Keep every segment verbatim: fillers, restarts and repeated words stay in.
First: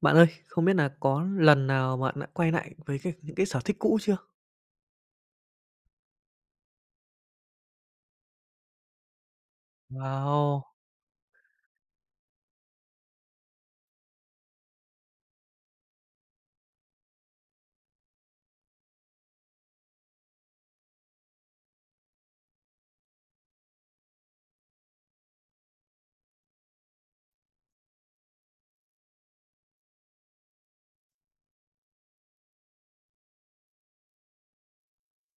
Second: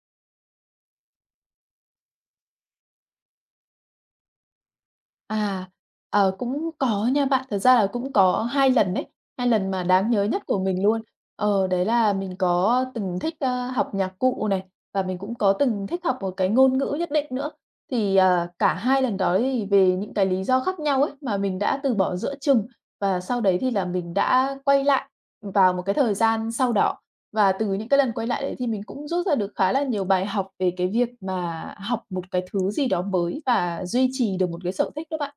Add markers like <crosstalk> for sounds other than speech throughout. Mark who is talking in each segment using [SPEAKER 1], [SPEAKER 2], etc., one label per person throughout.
[SPEAKER 1] Bạn ơi, không biết là có lần nào bạn đã quay lại với cái những cái sở thích cũ chưa?
[SPEAKER 2] À, ờ, cũng có nha bạn, thật ra là cũng có hai lần đấy, hai lần mà đáng nhớ nhất của
[SPEAKER 1] Wow,
[SPEAKER 2] mình luôn. Ờ, đấy là mình có từng thích, ơ, học nhạc cụ này, và mình cũng có từng thích học một cái ngôn ngữ nhất định nữa. Thì, à, cả hai lần đó thì về những cái lý do khác nhau ấy, mà mình đã từ bỏ giữa chừng, và sau đấy thì là mình đã quay lại vào một cái thời gian sau đó. Và từ những cái lần quay lại đấy thì mình cũng rút ra được khá là nhiều bài học về cái việc mà học một cái thứ gì đó mới và duy trì được một cái sở thích đó bạn.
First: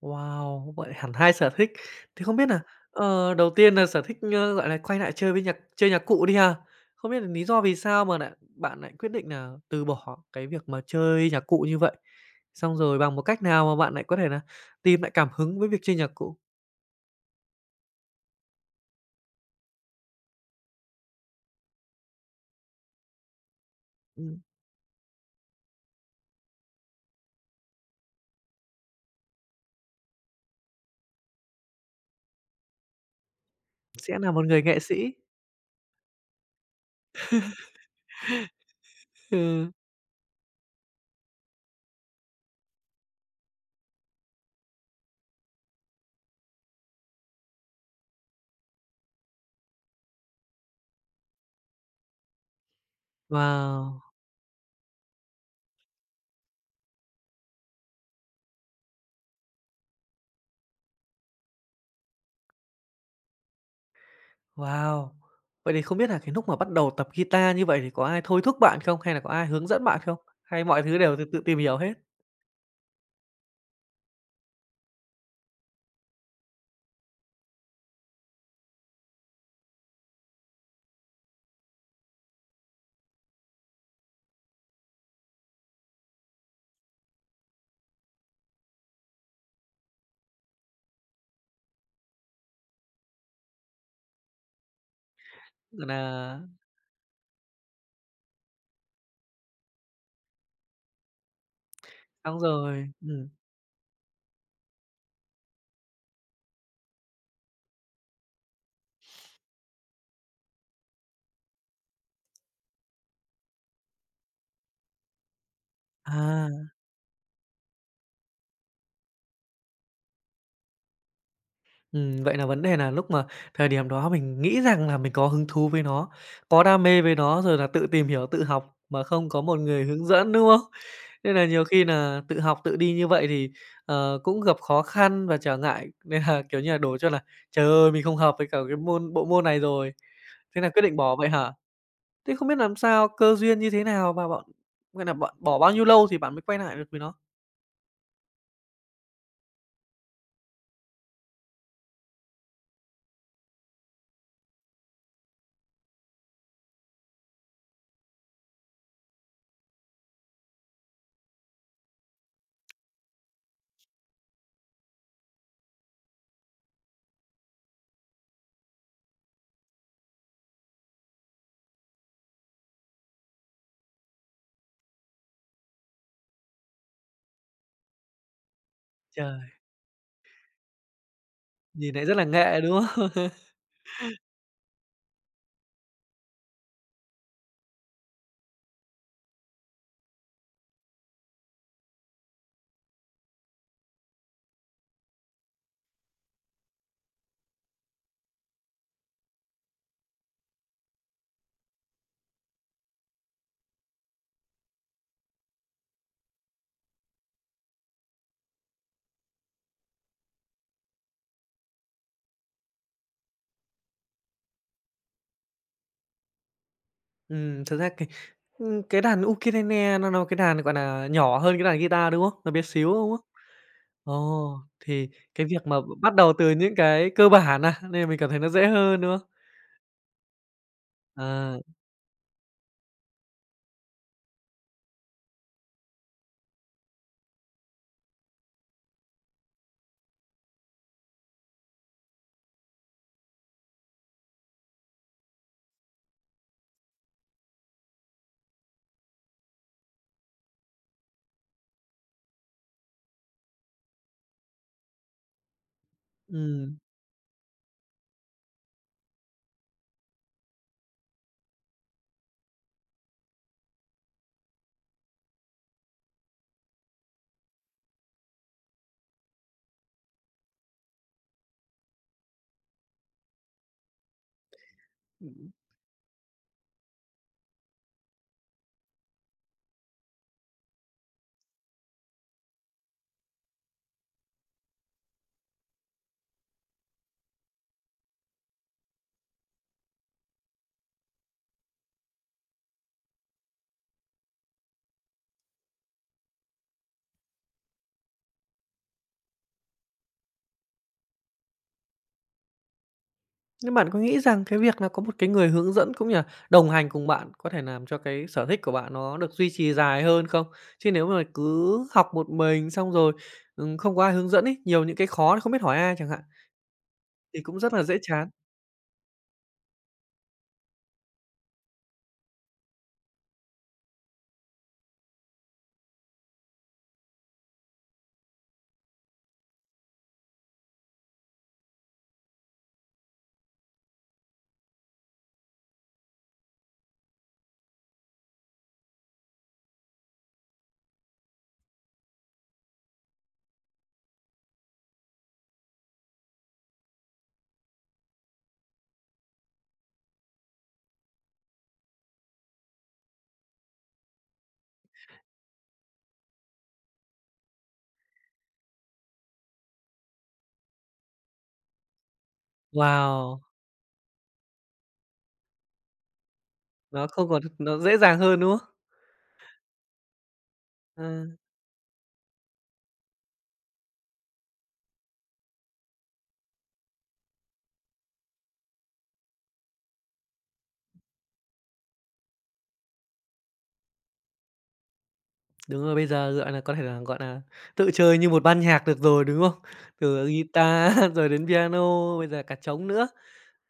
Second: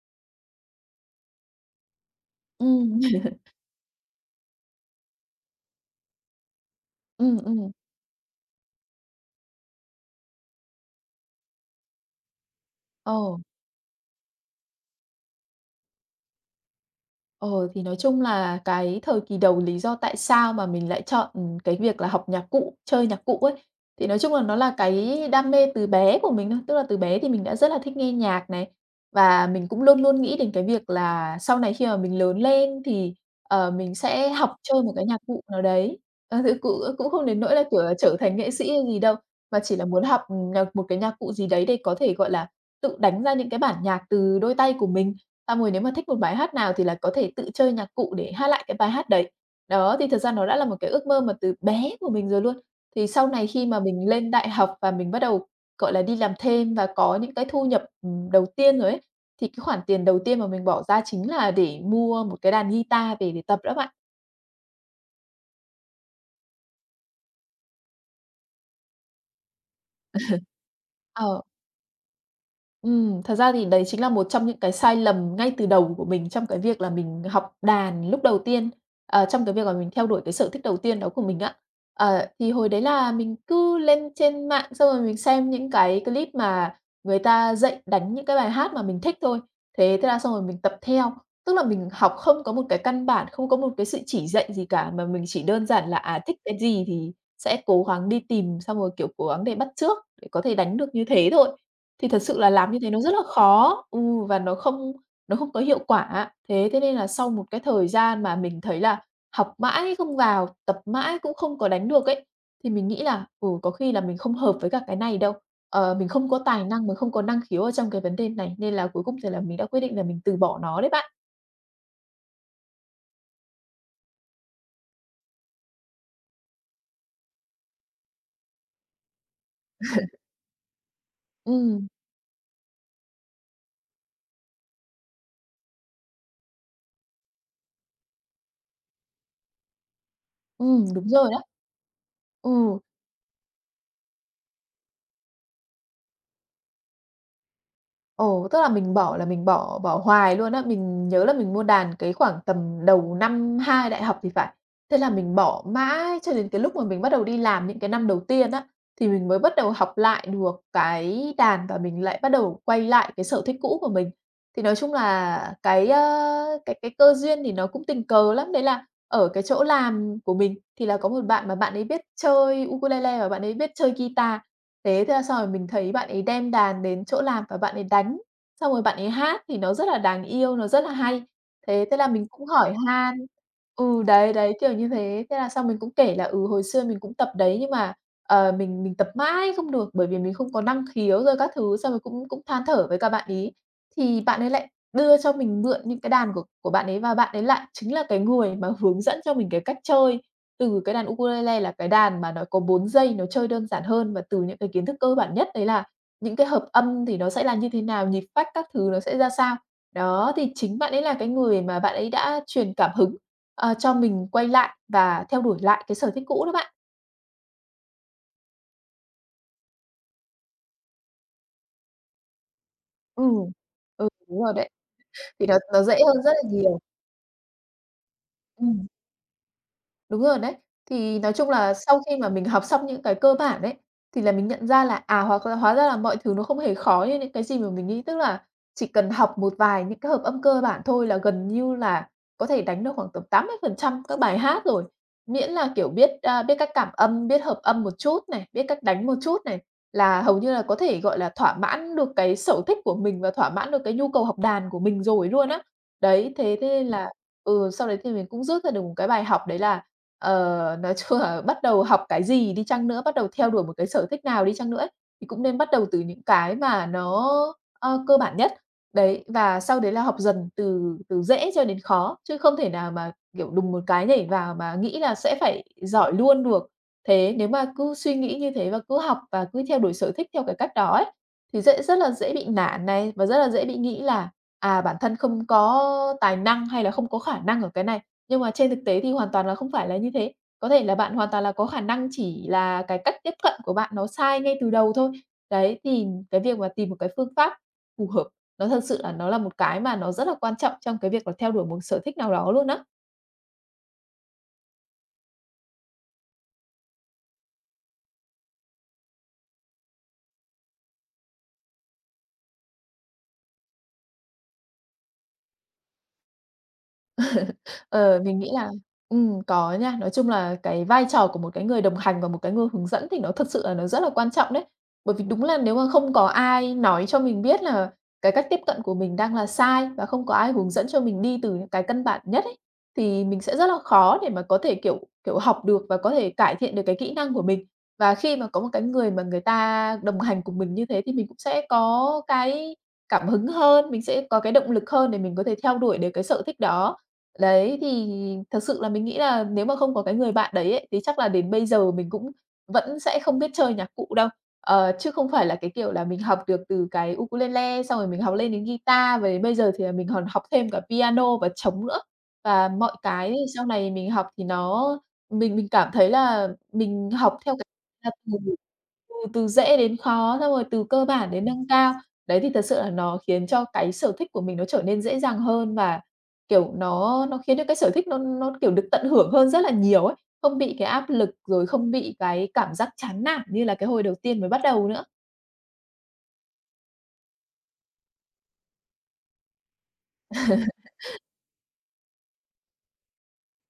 [SPEAKER 1] wow, vậy hẳn hai sở thích. Thì không biết là
[SPEAKER 2] Ừm.
[SPEAKER 1] ờ,
[SPEAKER 2] <laughs>
[SPEAKER 1] đầu tiên là sở thích, ơ, gọi là, quay lại chơi với nhạc chơi nhạc cụ đi ha. Không biết là
[SPEAKER 2] Ừm,
[SPEAKER 1] lý do
[SPEAKER 2] ừm.
[SPEAKER 1] vì sao mà lại bạn lại quyết định là từ bỏ cái việc mà chơi nhạc cụ như vậy? Xong rồi bằng một
[SPEAKER 2] Ờ.
[SPEAKER 1] cách nào mà bạn lại có thể là tìm lại cảm hứng với việc chơi nhạc cụ?
[SPEAKER 2] Ờ, thì nói chung là cái thời kỳ đầu lý do tại sao mà mình lại chọn, ừm, cái việc là học nhạc cụ, chơi nhạc cụ ấy, thì nói chung
[SPEAKER 1] Ừm,
[SPEAKER 2] là nó là cái đam mê từ bé của mình thôi. Tức là từ bé thì mình đã rất là thích nghe nhạc này, và mình cũng luôn luôn nghĩ đến cái việc là sau này khi mà mình lớn lên thì, ờ, mình
[SPEAKER 1] sẽ
[SPEAKER 2] sẽ
[SPEAKER 1] là một
[SPEAKER 2] học
[SPEAKER 1] người nghệ
[SPEAKER 2] chơi một cái
[SPEAKER 1] sĩ.
[SPEAKER 2] nhạc cụ nào đấy. Ờ, thực cụ ờ, cũng không đến nỗi là, kiểu là, trở thành nghệ sĩ hay gì đâu,
[SPEAKER 1] <laughs>
[SPEAKER 2] mà
[SPEAKER 1] Ừ,
[SPEAKER 2] chỉ là muốn học, ừ, nhạc một cái nhạc cụ gì đấy để có thể, gọi là, tự đánh ra những cái bản nhạc từ đôi tay của mình. Tam Mùi nếu mà thích một bài hát nào thì là có thể tự chơi nhạc cụ để hát lại cái bài hát đấy. Đó, thì thật ra nó đã là một cái ước mơ mà từ bé của mình rồi luôn. Thì sau này khi mà
[SPEAKER 1] wow.
[SPEAKER 2] mình lên đại học và mình bắt đầu, gọi là, đi làm thêm và có những cái thu nhập, ừm, đầu tiên rồi ấy, thì cái khoản tiền đầu tiên mà mình bỏ ra chính là để mua một cái đàn guitar về để tập đó bạn.
[SPEAKER 1] Wow! Vậy thì không biết là cái lúc mà bắt đầu tập guitar như vậy thì có ai thôi thúc bạn không? Hay là có ai hướng dẫn bạn không? Hay mọi thứ đều tự
[SPEAKER 2] Ờ.
[SPEAKER 1] tự tìm hiểu hết?
[SPEAKER 2] Ừm, thật ra thì đấy chính là một trong những cái sai lầm ngay từ đầu của mình trong cái việc là mình học đàn lúc đầu tiên, ờ, trong cái việc là mình theo đuổi cái sở thích đầu tiên đó của mình á. Ờ, thì hồi đấy là mình cứ lên trên mạng xong rồi mình xem những cái clip mà người ta dạy đánh những cái bài hát mà mình thích thôi. Thế thế là xong rồi mình tập theo, tức là mình học không có một cái căn bản, không có một cái sự chỉ dạy gì cả, mà mình chỉ đơn giản là, à, thích
[SPEAKER 1] Là
[SPEAKER 2] cái gì thì sẽ cố gắng đi tìm, xong rồi, kiểu, cố gắng để bắt chước để có thể đánh được như thế thôi. Thì thật sự
[SPEAKER 1] xong
[SPEAKER 2] là làm như
[SPEAKER 1] rồi.
[SPEAKER 2] thế nó rất là
[SPEAKER 1] Ừ.
[SPEAKER 2] khó, ừ, và nó không nó không có hiệu quả. Thế thế nên là sau một cái thời gian mà mình thấy là học mãi không vào, tập mãi cũng không có đánh được ấy, thì mình nghĩ là, ừ, có khi là mình không hợp với cả cái này đâu. Ờ, mình không có tài
[SPEAKER 1] À.
[SPEAKER 2] năng, mình không có năng khiếu ở trong cái vấn đề này, nên là cuối cùng thì là mình đã quyết định là mình từ bỏ nó đấy bạn.
[SPEAKER 1] Ừm, vậy là vấn đề là lúc mà thời điểm đó mình nghĩ rằng là mình có hứng thú với nó, có đam mê với nó rồi là tự tìm hiểu, tự học mà không có một người hướng dẫn, đúng không? Nên là nhiều khi
[SPEAKER 2] Ừm,
[SPEAKER 1] là tự học, tự đi như vậy thì, ờ, cũng gặp khó khăn và trở ngại, <laughs> nên là, kiểu như là, đổ cho là "Trời ơi, mình không hợp với cả cái môn bộ môn này rồi." Thế là quyết
[SPEAKER 2] ừm,
[SPEAKER 1] định
[SPEAKER 2] đúng
[SPEAKER 1] bỏ
[SPEAKER 2] rồi
[SPEAKER 1] vậy
[SPEAKER 2] đó.
[SPEAKER 1] hả? Thế không biết làm
[SPEAKER 2] Ừ.
[SPEAKER 1] sao, cơ duyên như thế nào và bọn gọi là bọn bỏ bao nhiêu lâu thì bạn mới quay lại được với nó?
[SPEAKER 2] Ồ, tức là mình bỏ là mình bỏ bỏ hoài luôn á. Mình nhớ là mình mua đàn cái khoảng tầm đầu năm hai đại học thì phải. Thế là mình bỏ mãi cho đến cái lúc mà mình bắt đầu đi làm những cái năm đầu tiên á, thì mình mới bắt đầu học lại được cái đàn và mình lại bắt đầu quay lại cái sở thích cũ của mình. Thì nói chung là cái, ơ, cái cái cơ duyên thì nó cũng tình cờ lắm. Đấy là ở cái chỗ làm của mình thì là có một bạn mà bạn ấy biết chơi ukulele và bạn ấy biết chơi guitar. Thế thế là xong rồi mình thấy bạn ấy đem đàn đến chỗ làm và bạn ấy đánh, xong rồi bạn ấy hát
[SPEAKER 1] Trời,
[SPEAKER 2] thì nó rất là đáng yêu, nó rất là hay. Thế
[SPEAKER 1] nhìn
[SPEAKER 2] thế
[SPEAKER 1] lại
[SPEAKER 2] là
[SPEAKER 1] rất là
[SPEAKER 2] mình cũng
[SPEAKER 1] nghệ,
[SPEAKER 2] hỏi
[SPEAKER 1] đúng không?
[SPEAKER 2] han,
[SPEAKER 1] <laughs>
[SPEAKER 2] ừ, đấy, đấy, kiểu như thế. Thế là xong mình cũng kể là, ừ, hồi xưa mình cũng tập đấy nhưng mà, ờ, mình mình tập mãi không được bởi vì mình không có năng khiếu rồi các thứ, xong rồi cũng cũng than thở với cả bạn ấy. Thì bạn ấy lại đưa cho mình mượn những cái đàn của của bạn ấy và bạn ấy lại chính là cái người mà hướng dẫn cho mình cái cách chơi. Từ cái đàn ukulele là cái đàn mà nó có bốn dây, nó chơi đơn giản hơn và từ những cái kiến thức cơ bản nhất đấy là những cái hợp âm thì nó sẽ là như thế nào, nhịp phách các thứ nó sẽ ra sao. Đó, thì chính bạn ấy là cái người mà bạn ấy đã truyền cảm hứng, ờ, cho mình quay lại và theo đuổi lại cái sở thích cũ đó bạn.
[SPEAKER 1] Ừm, thật ra cái, ưm, cái đàn ukulele nó là cái đàn, gọi nà, nhỏ hơn cái đàn guitar, đúng không? Nó bé xíu, đúng không?
[SPEAKER 2] Ừm. Ừ, đúng rồi
[SPEAKER 1] Ồ,
[SPEAKER 2] đấy,
[SPEAKER 1] thì
[SPEAKER 2] thì
[SPEAKER 1] cái
[SPEAKER 2] nó
[SPEAKER 1] việc mà
[SPEAKER 2] nó dễ
[SPEAKER 1] bắt
[SPEAKER 2] hơn rất
[SPEAKER 1] đầu
[SPEAKER 2] là
[SPEAKER 1] từ những
[SPEAKER 2] nhiều.
[SPEAKER 1] cái cơ bản à, nên là mình cảm thấy nó dễ
[SPEAKER 2] Ừm.
[SPEAKER 1] hơn, đúng không?
[SPEAKER 2] Đúng rồi đấy. Thì nói chung
[SPEAKER 1] À,
[SPEAKER 2] là sau khi mà mình học xong những cái cơ bản ấy, thì là mình nhận ra là, à, hoặc là hóa ra là mọi thứ nó không hề khó như những cái gì mà mình nghĩ. Tức là chỉ cần học một vài những cái hợp âm cơ bản thôi là gần như là có thể đánh được khoảng tầm tám mươi phần trăm các bài hát rồi. Miễn là, kiểu, biết, a, biết cách cảm âm, biết hợp âm một chút này, biết cách đánh một chút này, là hầu như là có thể, gọi là, thỏa mãn được cái sở thích của mình và thỏa mãn được cái nhu cầu học đàn của mình rồi luôn á. Đấy, thế thế
[SPEAKER 1] ừm.
[SPEAKER 2] nên là, ừ, sau đấy thì mình cũng rút ra được một cái bài học đấy là. Ờ, nói chung là bắt đầu học cái gì đi chăng nữa, bắt đầu theo đuổi một cái sở thích nào đi chăng nữa ấy, thì cũng nên bắt đầu từ những cái mà nó, ơ, cơ bản nhất. Đấy, và sau đấy là học dần từ từ dễ cho đến khó, chứ không thể nào mà, kiểu, đùng một cái nhảy vào mà nghĩ là sẽ phải giỏi luôn được. Thế nếu mà cứ suy nghĩ như thế và cứ học và cứ theo đuổi sở thích theo cái cách đó ấy, thì dễ rất là dễ bị nản này, và rất là dễ bị nghĩ là, à, bản thân không có tài năng hay là không có khả năng ở cái này. Nhưng mà trên thực tế thì hoàn toàn là không phải là như thế. Có thể là bạn hoàn toàn là có khả năng chỉ là cái cách tiếp cận của bạn nó sai ngay từ đầu thôi. Đấy, thì cái việc mà tìm một cái phương pháp phù hợp, nó thật sự là nó là một cái mà nó rất là quan trọng trong cái việc là theo đuổi một sở thích nào đó luôn á.
[SPEAKER 1] Nhưng bạn có nghĩ rằng cái việc là có một cái người hướng dẫn cũng như là đồng hành cùng bạn có thể làm cho cái sở thích của bạn nó được duy trì dài hơn không? Chứ nếu mà cứ học một mình xong rồi, ừm, không có ai hướng dẫn ấy, nhiều những cái khó không biết hỏi ai chẳng hạn, thì cũng rất là dễ
[SPEAKER 2] Ờ,
[SPEAKER 1] chán.
[SPEAKER 2] mình nghĩ là ừm, có nha. Nói chung là cái vai trò của một cái người đồng hành và một cái người hướng dẫn thì nó thật sự là nó rất là quan trọng đấy. Bởi vì đúng là nếu mà không có ai nói cho mình biết là cái cách tiếp cận của mình đang là sai và không có ai hướng dẫn cho mình đi từ những cái căn bản nhất ấy, thì mình sẽ rất là khó để mà có thể, kiểu, kiểu, học được và có thể cải thiện được cái kỹ năng của mình. Và khi mà có một cái người mà người ta đồng hành cùng mình như thế thì mình cũng sẽ có cái cảm hứng hơn, mình sẽ có cái động lực hơn để mình có thể theo đuổi được cái sở thích đó. Đấy, thì thật sự là mình nghĩ là nếu mà không có cái người bạn đấy ấy, thì chắc là đến bây giờ mình cũng vẫn sẽ không biết chơi nhạc cụ đâu. Ờ, chứ không phải là cái kiểu là mình học được từ cái ukulele, xong rồi mình học lên đến guitar, và đến bây giờ thì là mình còn học thêm cả piano và trống nữa. Và mọi cái
[SPEAKER 1] Wow!
[SPEAKER 2] thì sau này mình học thì nó mình mình cảm thấy là
[SPEAKER 1] Nó
[SPEAKER 2] mình
[SPEAKER 1] không
[SPEAKER 2] học
[SPEAKER 1] còn
[SPEAKER 2] theo cái
[SPEAKER 1] nó dễ
[SPEAKER 2] là
[SPEAKER 1] dàng hơn,
[SPEAKER 2] từ
[SPEAKER 1] đúng không?
[SPEAKER 2] từ từ dễ đến khó, xong rồi từ cơ
[SPEAKER 1] À,
[SPEAKER 2] bản đến nâng cao. Đấy, thì thật sự là nó khiến cho cái sở thích của mình nó trở nên dễ dàng hơn và Kiểu, nó nó khiến cho cái sở thích nó nó, kiểu, được tận hưởng hơn rất là nhiều ấy, không bị cái áp lực, rồi không bị cái cảm giác chán nản như là cái hồi đầu tiên mới bắt đầu nữa.
[SPEAKER 1] đúng rồi, bây giờ, gọi là, có thể là, gọi là, tự chơi như một ban nhạc được rồi, đúng không? Từ guitar <laughs> rồi đến piano, bây giờ cả trống nữa.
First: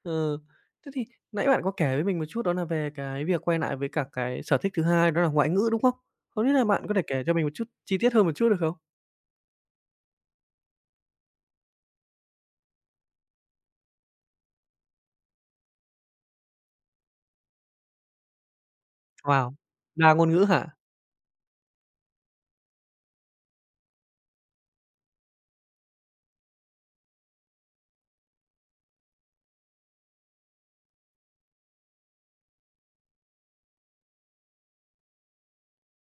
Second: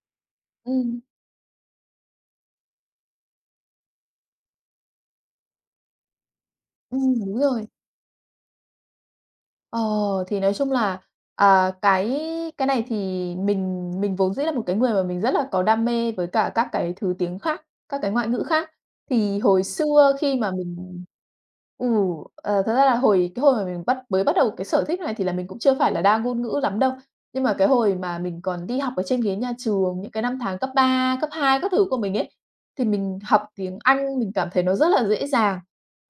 [SPEAKER 1] Ừ. Thế
[SPEAKER 2] Ừm,
[SPEAKER 1] thì nãy bạn có kể với mình một chút đó là về cái việc quay lại với cả cái sở thích thứ hai đó là ngoại ngữ, đúng không? Không biết là bạn có thể
[SPEAKER 2] ừm,
[SPEAKER 1] kể cho
[SPEAKER 2] đúng
[SPEAKER 1] mình một chút
[SPEAKER 2] rồi.
[SPEAKER 1] chi tiết hơn một chút được không?
[SPEAKER 2] Ờ, thì nói chung là, à, cái cái này thì mình mình vốn dĩ là một cái người mà mình rất là có đam mê với cả các cái thứ tiếng khác, các cái ngoại ngữ khác. Thì
[SPEAKER 1] Wow!
[SPEAKER 2] hồi
[SPEAKER 1] Đa
[SPEAKER 2] xưa
[SPEAKER 1] ngôn
[SPEAKER 2] khi
[SPEAKER 1] ngữ
[SPEAKER 2] mà
[SPEAKER 1] hả?
[SPEAKER 2] mình ừ, ờ, thật ra là hồi cái hồi mà mình bắt mới bắt đầu cái sở thích này thì là mình cũng chưa phải là đa ngôn ngữ lắm đâu. Nhưng mà cái hồi mà mình còn đi học ở trên ghế nhà trường, những cái năm tháng cấp ba cấp hai các thứ của mình ấy, thì mình học tiếng Anh mình cảm thấy nó rất là dễ dàng,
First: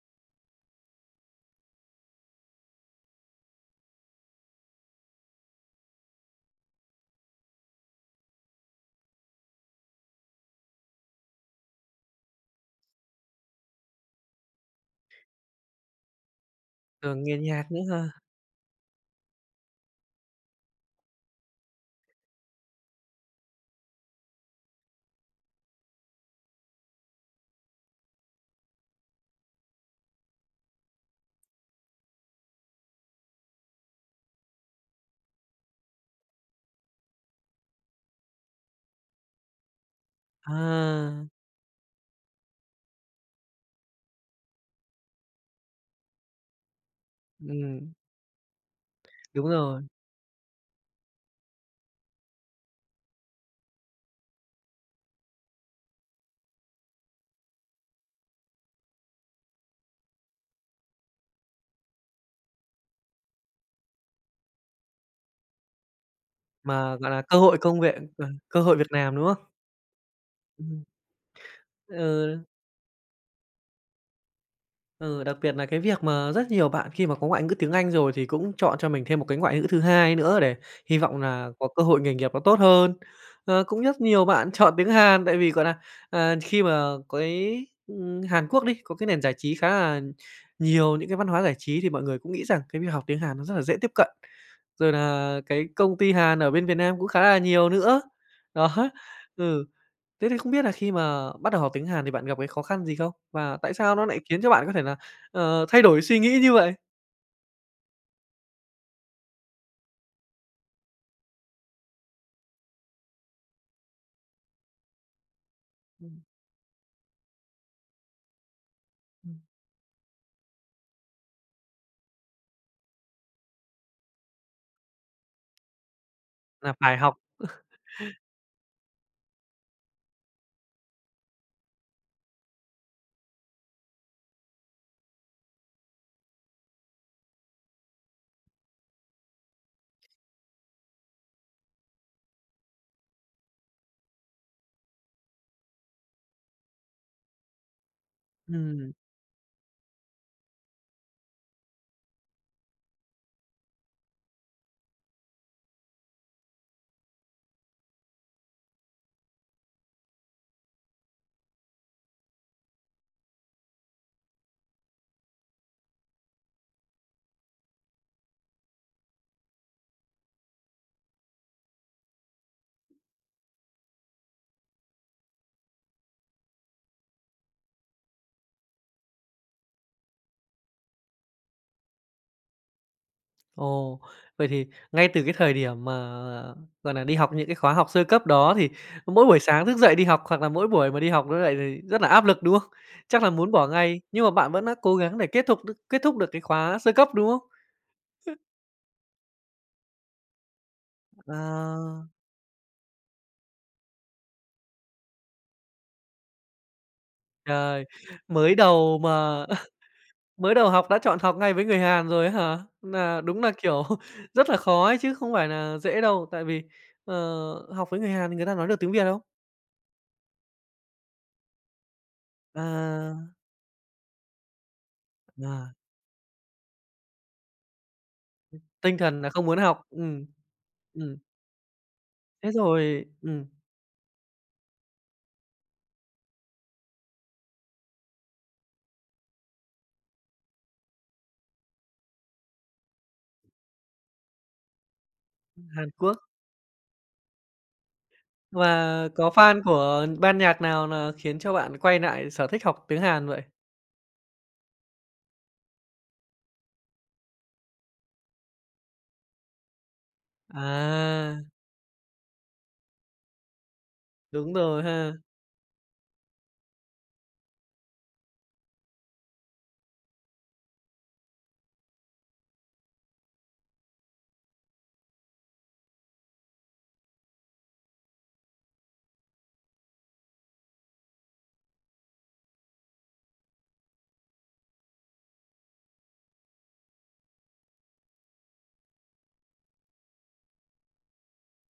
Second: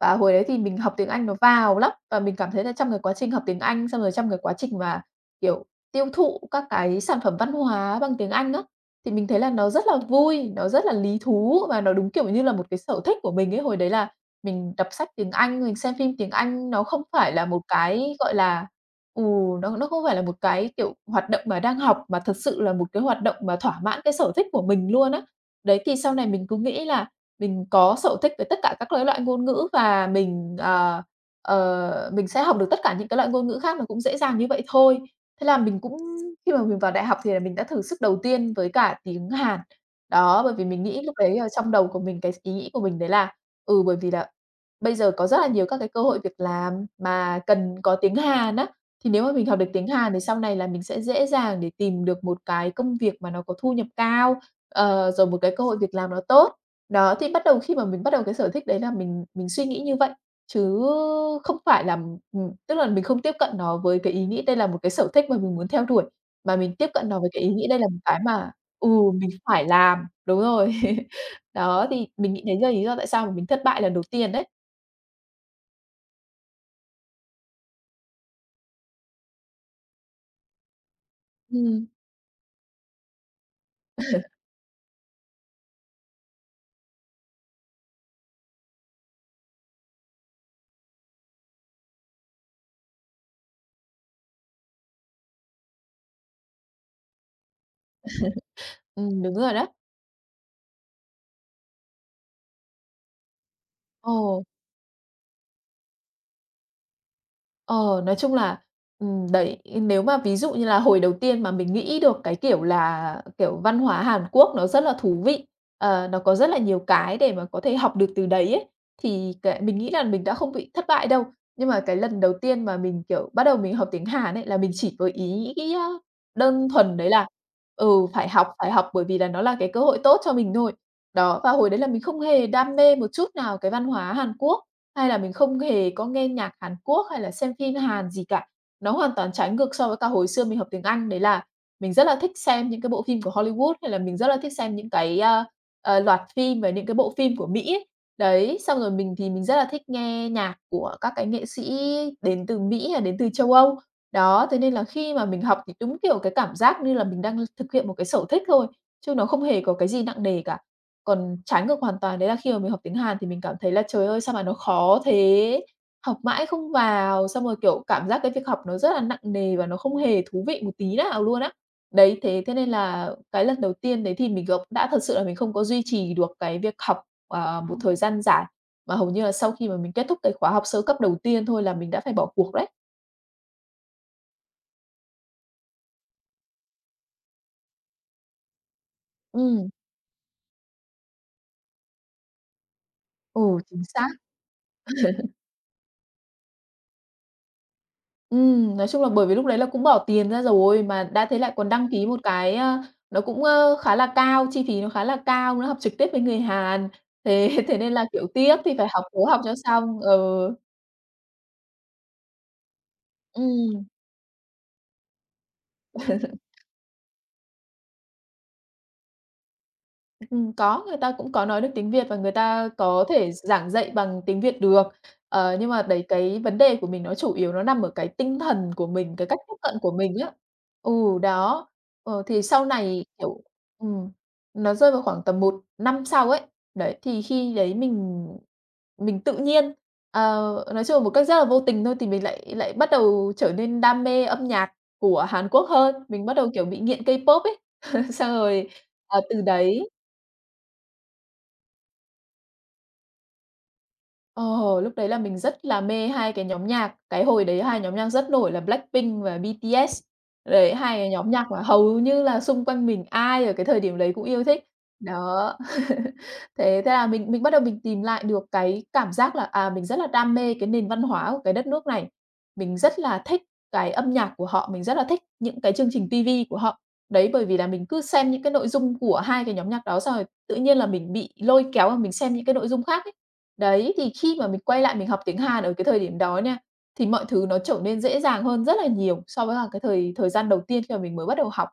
[SPEAKER 2] và hồi đấy thì mình học tiếng Anh nó vào lắm, và mình cảm thấy là trong cái quá trình học tiếng Anh, xong rồi trong cái quá trình mà, kiểu, tiêu thụ các cái sản phẩm văn hóa bằng tiếng Anh á, thì mình thấy là nó rất là vui, nó rất là lý thú và nó đúng, kiểu như là, một cái sở thích của mình ấy. Hồi đấy là mình đọc sách tiếng Anh, mình xem phim tiếng Anh, nó không
[SPEAKER 1] Thường
[SPEAKER 2] phải
[SPEAKER 1] nghe
[SPEAKER 2] là một
[SPEAKER 1] nhạc nữa hả?
[SPEAKER 2] cái, gọi là ừ, nó nó không phải là một cái, kiểu, hoạt động mà đang học, mà thật sự là một cái hoạt động mà thỏa mãn cái sở thích của mình luôn á. Đấy, thì sau này mình cứ nghĩ là mình có sở thích với tất cả các cái loại ngôn ngữ và mình, ờ, ờ, mình sẽ học được tất cả những cái loại ngôn ngữ khác nó cũng dễ dàng như vậy thôi. Thế là mình cũng khi mà mình vào đại học thì là mình đã thử sức đầu tiên với cả tiếng Hàn. Đó, bởi vì mình nghĩ lúc
[SPEAKER 1] À,
[SPEAKER 2] đấy ở trong đầu của mình, cái ý nghĩ của mình đấy là, ừ, bởi vì là bây giờ có rất là nhiều các cái cơ hội việc làm mà cần
[SPEAKER 1] ừm,
[SPEAKER 2] có tiếng Hàn á, thì nếu mà mình
[SPEAKER 1] đúng
[SPEAKER 2] học được
[SPEAKER 1] rồi,
[SPEAKER 2] tiếng Hàn thì sau này là mình sẽ dễ dàng để tìm được một cái công việc mà nó có thu nhập cao. Ờ, rồi một cái cơ hội việc làm nó tốt. Đó, thì bắt đầu khi mà mình bắt đầu cái sở thích đấy là mình mình suy nghĩ như vậy, chứ không phải là ừm, tức là mình không tiếp cận nó với cái ý nghĩ đây là một cái sở thích mà mình muốn theo đuổi, mà mình tiếp
[SPEAKER 1] mà,
[SPEAKER 2] cận
[SPEAKER 1] gọi
[SPEAKER 2] nó
[SPEAKER 1] là,
[SPEAKER 2] với
[SPEAKER 1] cơ
[SPEAKER 2] cái ý
[SPEAKER 1] hội
[SPEAKER 2] nghĩ đây
[SPEAKER 1] công
[SPEAKER 2] là
[SPEAKER 1] việc
[SPEAKER 2] một cái
[SPEAKER 1] ờ,
[SPEAKER 2] mà
[SPEAKER 1] cơ hội
[SPEAKER 2] ừ,
[SPEAKER 1] việc làm, đúng
[SPEAKER 2] mình
[SPEAKER 1] không?
[SPEAKER 2] phải làm. Đúng rồi.
[SPEAKER 1] Ừm,
[SPEAKER 2] <laughs> Đó, thì mình
[SPEAKER 1] ừ.
[SPEAKER 2] nghĩ đấy là lý do tại sao mà mình thất bại lần đầu tiên đấy.
[SPEAKER 1] Ừ, đặc biệt là cái việc mà rất nhiều bạn khi mà có ngoại ngữ tiếng Anh rồi thì cũng chọn cho mình thêm một cái ngoại ngữ thứ hai nữa để hy vọng là có cơ
[SPEAKER 2] Ừm.
[SPEAKER 1] hội nghề nghiệp nó tốt hơn. Ờ, cũng rất nhiều bạn <laughs> chọn tiếng Hàn tại vì, gọi là à, khi mà cái, ừm, Hàn Quốc đi, có cái nền giải trí khá là nhiều những cái văn hóa giải trí thì mọi người cũng nghĩ rằng cái việc học tiếng Hàn nó rất là dễ tiếp cận. Rồi là cái công ty Hàn ở bên Việt Nam cũng khá là nhiều nữa. Đó, <laughs>
[SPEAKER 2] Ừm, đúng rồi đó.
[SPEAKER 1] ừ. Thế thì không biết là khi mà bắt đầu học tiếng Hàn thì bạn gặp cái khó khăn gì không? Và tại sao nó
[SPEAKER 2] Ờ.
[SPEAKER 1] nại khiến cho bạn có thể là, ờ, thay đổi suy nghĩ như vậy?
[SPEAKER 2] Ờ, nói chung là, ừm, đấy, nếu mà ví dụ như là hồi đầu tiên mà mình nghĩ được cái kiểu là, kiểu, văn hóa Hàn Quốc nó rất là thú vị, ờ, nó
[SPEAKER 1] Ừm,
[SPEAKER 2] có rất là nhiều cái để mà có thể học được từ đấy ấy, thì
[SPEAKER 1] ừm.
[SPEAKER 2] cái mình nghĩ là mình đã không bị thất bại đâu. Nhưng mà cái lần đầu tiên mà mình, kiểu, bắt đầu mình học tiếng Hàn ấy, là mình chỉ với ý nghĩ á đơn
[SPEAKER 1] Là
[SPEAKER 2] thuần
[SPEAKER 1] phải
[SPEAKER 2] đấy
[SPEAKER 1] học.
[SPEAKER 2] là, ừ, phải học, phải học bởi vì là nó là cái cơ hội tốt cho mình thôi. Đó, và hồi đấy là mình không hề đam mê một chút nào cái văn hóa Hàn Quốc. Hay là mình không hề có nghe nhạc Hàn Quốc hay là xem phim Hàn gì cả. Nó hoàn toàn trái ngược so với cả hồi xưa mình học tiếng Anh, đấy là mình rất là thích xem những cái bộ phim của Hollywood, hay là mình rất là thích xem những cái, a, ờ, loạt phim và những cái bộ phim của Mỹ ấy. Đấy, xong rồi
[SPEAKER 1] Ừm,
[SPEAKER 2] mình thì mình rất là thích nghe nhạc của các cái nghệ sĩ đến từ Mỹ hay đến từ châu Âu. Đó, thế nên là khi mà mình học thì đúng, kiểu, cái cảm giác như là mình đang thực hiện một cái sở thích thôi, chứ nó không hề có cái gì nặng nề cả. Còn trái ngược hoàn toàn đấy là khi mà mình học tiếng Hàn thì mình cảm thấy là "Trời ơi, sao mà nó khó thế!", học mãi không vào, xong rồi, kiểu, cảm giác cái việc học nó rất là nặng nề và nó không hề thú vị một tí nào luôn á. Đấy, thế thế nên là cái lần đầu tiên đấy thì mình cũng đã thật sự là mình không có duy trì được cái việc học, ờ, một thời gian dài, mà hầu như là sau khi mà mình kết thúc cái khóa học sơ cấp đầu tiên thôi là mình đã phải bỏ cuộc đấy.
[SPEAKER 1] ồ, vậy thì ngay từ cái thời điểm mà, gọi nà, đi học những cái khóa học sơ cấp đó thì mỗi buổi sáng
[SPEAKER 2] Ừm,
[SPEAKER 1] thức dậy đi học hoặc là mỗi buổi mà đi học nó lại thì rất là áp lực, đúng không? Chắc là muốn
[SPEAKER 2] ừ,
[SPEAKER 1] bỏ
[SPEAKER 2] chính
[SPEAKER 1] ngay,
[SPEAKER 2] xác.
[SPEAKER 1] nhưng mà bạn vẫn đã cố gắng để kết thục được kết thúc được cái khóa sơ cấp, đúng không?
[SPEAKER 2] Ừm, nói chung là bởi vì lúc đấy là cũng bỏ tiền ra rồi, mà đã
[SPEAKER 1] Ờ.
[SPEAKER 2] thế lại còn đăng ký một cái, a, nó cũng, ơ, khá là cao, chi phí nó khá là cao, nó học trực tiếp với người Hàn, thế <laughs> thế
[SPEAKER 1] Trời,
[SPEAKER 2] nên là, kiểu,
[SPEAKER 1] mới
[SPEAKER 2] tiếc thì phải
[SPEAKER 1] đầu
[SPEAKER 2] học cố học
[SPEAKER 1] mà
[SPEAKER 2] cho xong. Ừ,
[SPEAKER 1] mới đầu học đã chọn học ngay với người Hàn rồi ấy hả? Là đúng là, kiểu,
[SPEAKER 2] ừm.
[SPEAKER 1] <laughs> rất là khó ấy chứ không phải là dễ đâu, tại vì, ờ, học với người Hàn thì người ta nói được tiếng Việt không?
[SPEAKER 2] Ừm, có, người ta cũng có nói được tiếng Việt và người ta có
[SPEAKER 1] À,
[SPEAKER 2] thể giảng dạy bằng tiếng Việt được. Ờ, nhưng
[SPEAKER 1] à,
[SPEAKER 2] mà đấy, cái vấn đề của mình nó chủ yếu nó nằm ở cái tinh thần của
[SPEAKER 1] tinh
[SPEAKER 2] mình,
[SPEAKER 1] thần
[SPEAKER 2] cái
[SPEAKER 1] là
[SPEAKER 2] cách
[SPEAKER 1] không
[SPEAKER 2] tiếp
[SPEAKER 1] muốn
[SPEAKER 2] cận
[SPEAKER 1] học,
[SPEAKER 2] của mình
[SPEAKER 1] ừm.
[SPEAKER 2] á.
[SPEAKER 1] Ừm,
[SPEAKER 2] Ừ, đó. Ờ, thì
[SPEAKER 1] thế
[SPEAKER 2] sau này,
[SPEAKER 1] rồi
[SPEAKER 2] kiểu
[SPEAKER 1] ừm,
[SPEAKER 2] ừm, nó rơi vào khoảng tầm một năm sau ấy, đấy, thì khi đấy mình mình tự nhiên, ờ, nói chung là một cách rất là vô tình thôi thì mình lại lại bắt đầu trở nên đam mê âm nhạc của Hàn Quốc
[SPEAKER 1] Hàn
[SPEAKER 2] hơn.
[SPEAKER 1] Quốc.
[SPEAKER 2] Mình bắt đầu, kiểu, bị nghiện K-pop ấy. <laughs> Xong rồi,
[SPEAKER 1] Và
[SPEAKER 2] ờ,
[SPEAKER 1] có
[SPEAKER 2] từ
[SPEAKER 1] fan
[SPEAKER 2] đấy
[SPEAKER 1] của ban nhạc nào là khiến cho bạn quay lại sở thích học tiếng Hàn vậy?
[SPEAKER 2] Ờ, lúc đấy là mình rất là mê hai cái nhóm nhạc, cái hồi đấy hai nhóm nhạc rất nổi là Blackpink và bê tê ét. Đấy, hai cái nhóm
[SPEAKER 1] À,
[SPEAKER 2] nhạc mà hầu như là xung quanh mình ai ở cái thời điểm đấy cũng yêu
[SPEAKER 1] đúng
[SPEAKER 2] thích.
[SPEAKER 1] rồi ha.
[SPEAKER 2] Đó. <laughs> Thế thế là mình mình bắt đầu mình tìm lại được cái cảm giác là, à, mình rất là đam mê cái nền văn hóa của cái đất nước này. Mình rất là thích cái âm nhạc của họ, mình rất là thích những cái chương trình ti vi của họ. Đấy, bởi vì là mình cứ xem những cái nội dung của hai cái nhóm nhạc đó xong rồi tự nhiên là mình bị lôi kéo và mình xem những cái nội dung khác ấy. Đấy, thì khi mà mình quay lại mình học tiếng Hàn ở cái thời điểm đó nha, thì mọi thứ nó trở nên dễ dàng hơn rất là nhiều so với cả cái thời thời gian đầu tiên khi mà mình mới bắt đầu học.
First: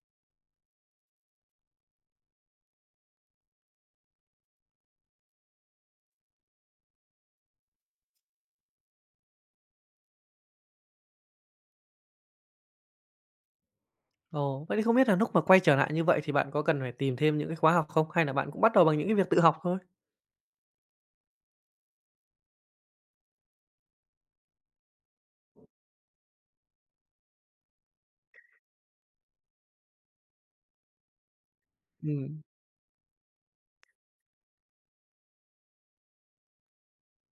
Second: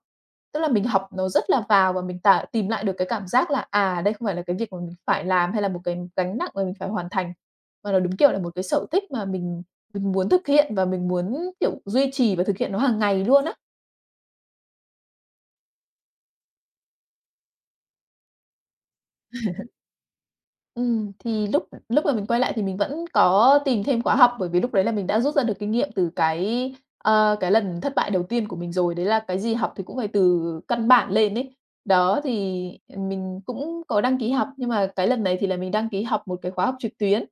[SPEAKER 2] Tức là mình học nó rất là vào và mình tả tìm lại được cái cảm giác là, à, đây không phải là cái việc mà mình phải làm hay là một cái gánh nặng mà mình phải hoàn thành, mà nó đúng kiểu là một cái sở thích mà mình mình muốn thực hiện và mình muốn, kiểu, duy trì và thực hiện nó hàng ngày luôn á.
[SPEAKER 1] Ồ, vậy thì không biết là lúc mà quay trở lại như vậy thì bạn có cần phải tìm thêm những cái khóa học không? Hay là bạn cũng bắt đầu bằng những cái việc tự học thôi?
[SPEAKER 2] Ừm, thì lúc lúc mà mình quay lại thì mình vẫn có tìm thêm khóa học, bởi vì lúc đấy là mình đã rút ra được kinh nghiệm từ cái, ờ, cái lần thất bại đầu tiên của mình rồi, đấy là cái gì học thì cũng phải từ căn bản lên ấy. Đó,
[SPEAKER 1] Ừm,
[SPEAKER 2] thì, ờ, mình cũng có đăng ký học, nhưng mà cái lần này thì là mình đăng ký học một cái khóa học trực tuyến.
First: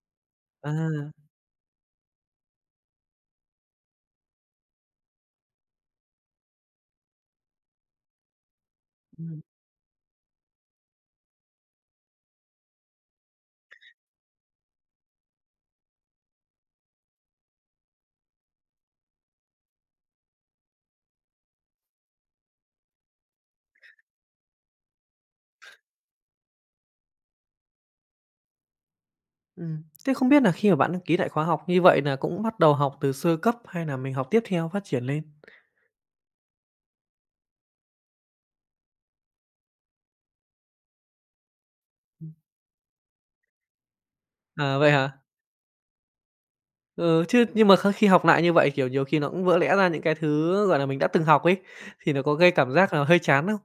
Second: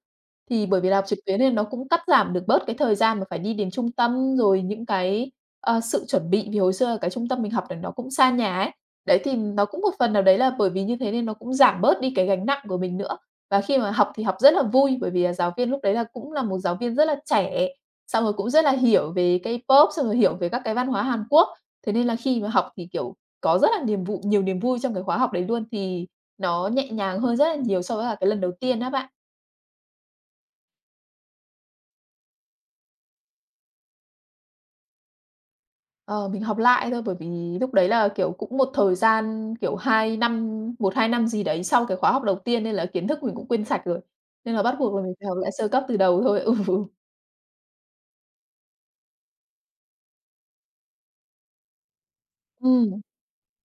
[SPEAKER 2] Thì bởi vì là học trực
[SPEAKER 1] à.
[SPEAKER 2] tuyến nên nó cũng cắt giảm được bớt cái thời gian mà phải đi đến trung tâm, rồi những cái, ờ, sự chuẩn bị, vì hồi xưa cái trung tâm mình học là nó cũng xa nhà ấy. Đấy, thì
[SPEAKER 1] Ừm,
[SPEAKER 2] nó cũng một phần nào đấy là bởi vì như thế nên nó cũng giảm bớt đi cái gánh nặng của mình nữa. Và khi mà học thì học rất là vui, bởi vì là giáo viên lúc đấy là cũng là một giáo viên rất là trẻ, xong rồi cũng rất là hiểu về K-pop, xong rồi hiểu về các cái văn hóa Hàn Quốc. Thế nên là khi mà học thì, kiểu, có rất là niềm vụ nhiều niềm vui trong cái khóa học đấy luôn, thì nó nhẹ nhàng hơn rất là nhiều so với cả cái lần đầu tiên á bạn.
[SPEAKER 1] ừm. Thế không biết là khi mà bạn ký đại khóa học như vậy nà cũng bắt đầu học từ sơ cấp hay nà mình học tiếp theo phát triển lên?
[SPEAKER 2] Ờ, mình học lại thôi, bởi vì lúc đấy là, kiểu, cũng một thời gian, kiểu, hai năm một hai năm gì đấy sau cái khóa học
[SPEAKER 1] Ừm.
[SPEAKER 2] đầu tiên nên là kiến thức mình cũng quên sạch rồi, nên là bắt
[SPEAKER 1] À, vậy
[SPEAKER 2] buộc là mình
[SPEAKER 1] hả?
[SPEAKER 2] phải học lại sơ cấp từ đầu thôi. <laughs>
[SPEAKER 1] Ừ, chứ nhưng mà kh khi học nại như vậy, kiểu, nhiều khi nó cũng vỡ lẽ ra những cái thứ, gọi là, mình đã từng học ấy, thì nó có gây
[SPEAKER 2] Ừ.
[SPEAKER 1] cảm giác
[SPEAKER 2] Ừm.
[SPEAKER 1] là hơi chán không?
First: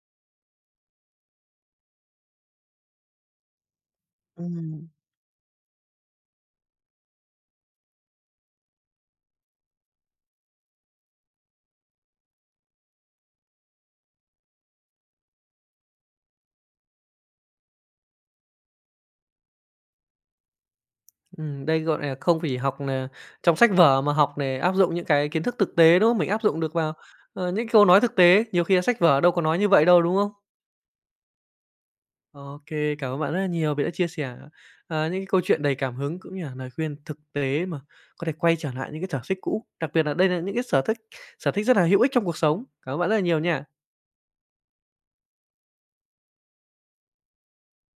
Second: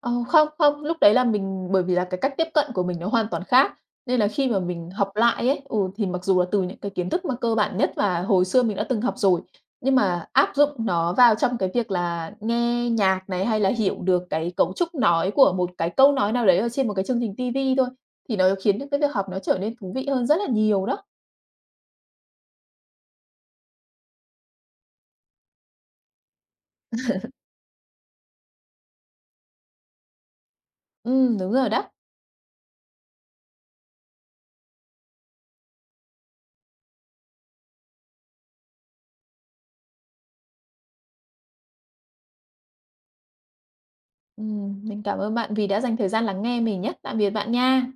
[SPEAKER 2] Ờ, không, không, lúc đấy là mình bởi vì là cái cách tiếp cận của mình nó hoàn toàn khác, nên là khi mà
[SPEAKER 1] Ừm.
[SPEAKER 2] mình học lại ấy, ừ, thì mặc dù là từ những cái kiến thức mà cơ bản nhất và hồi xưa mình đã từng học rồi, nhưng mà áp dụng nó vào trong cái việc là nghe nhạc này, hay là hiểu được cái cấu trúc nói của một cái câu nói nào đấy ở trên một cái chương trình ti vi thôi, thì nó khiến cho cái việc học nó trở nên thú vị hơn rất là nhiều đó.
[SPEAKER 1] Ừm, đây, gọi nà, không chỉ học nà trong sách vở mà học nè, áp dụng những cái kiến thức thực tế, đúng không? Mình áp dụng được vào, ờ, những câu nói thực tế, nhiều khi là sách vở đâu có nói như vậy đâu, đúng không?
[SPEAKER 2] Ừ đúng rồi đó.
[SPEAKER 1] OK, cảm ơn bạn rất là nhiều vì đã chia sẻ, ờ, những cái câu chuyện đầy cảm hứng cũng như là lời khuyên thực tế mà có thể quay trở lại những cái sở thích cũ, đặc biệt là đây là những cái sở thích sở thích rất là hữu ích trong cuộc sống. Cảm ơn bạn rất là nhiều nha.
[SPEAKER 2] Ừ mình cảm ơn bạn vì đã dành thời gian lắng nghe mình nhá. Tạm biệt bạn nha.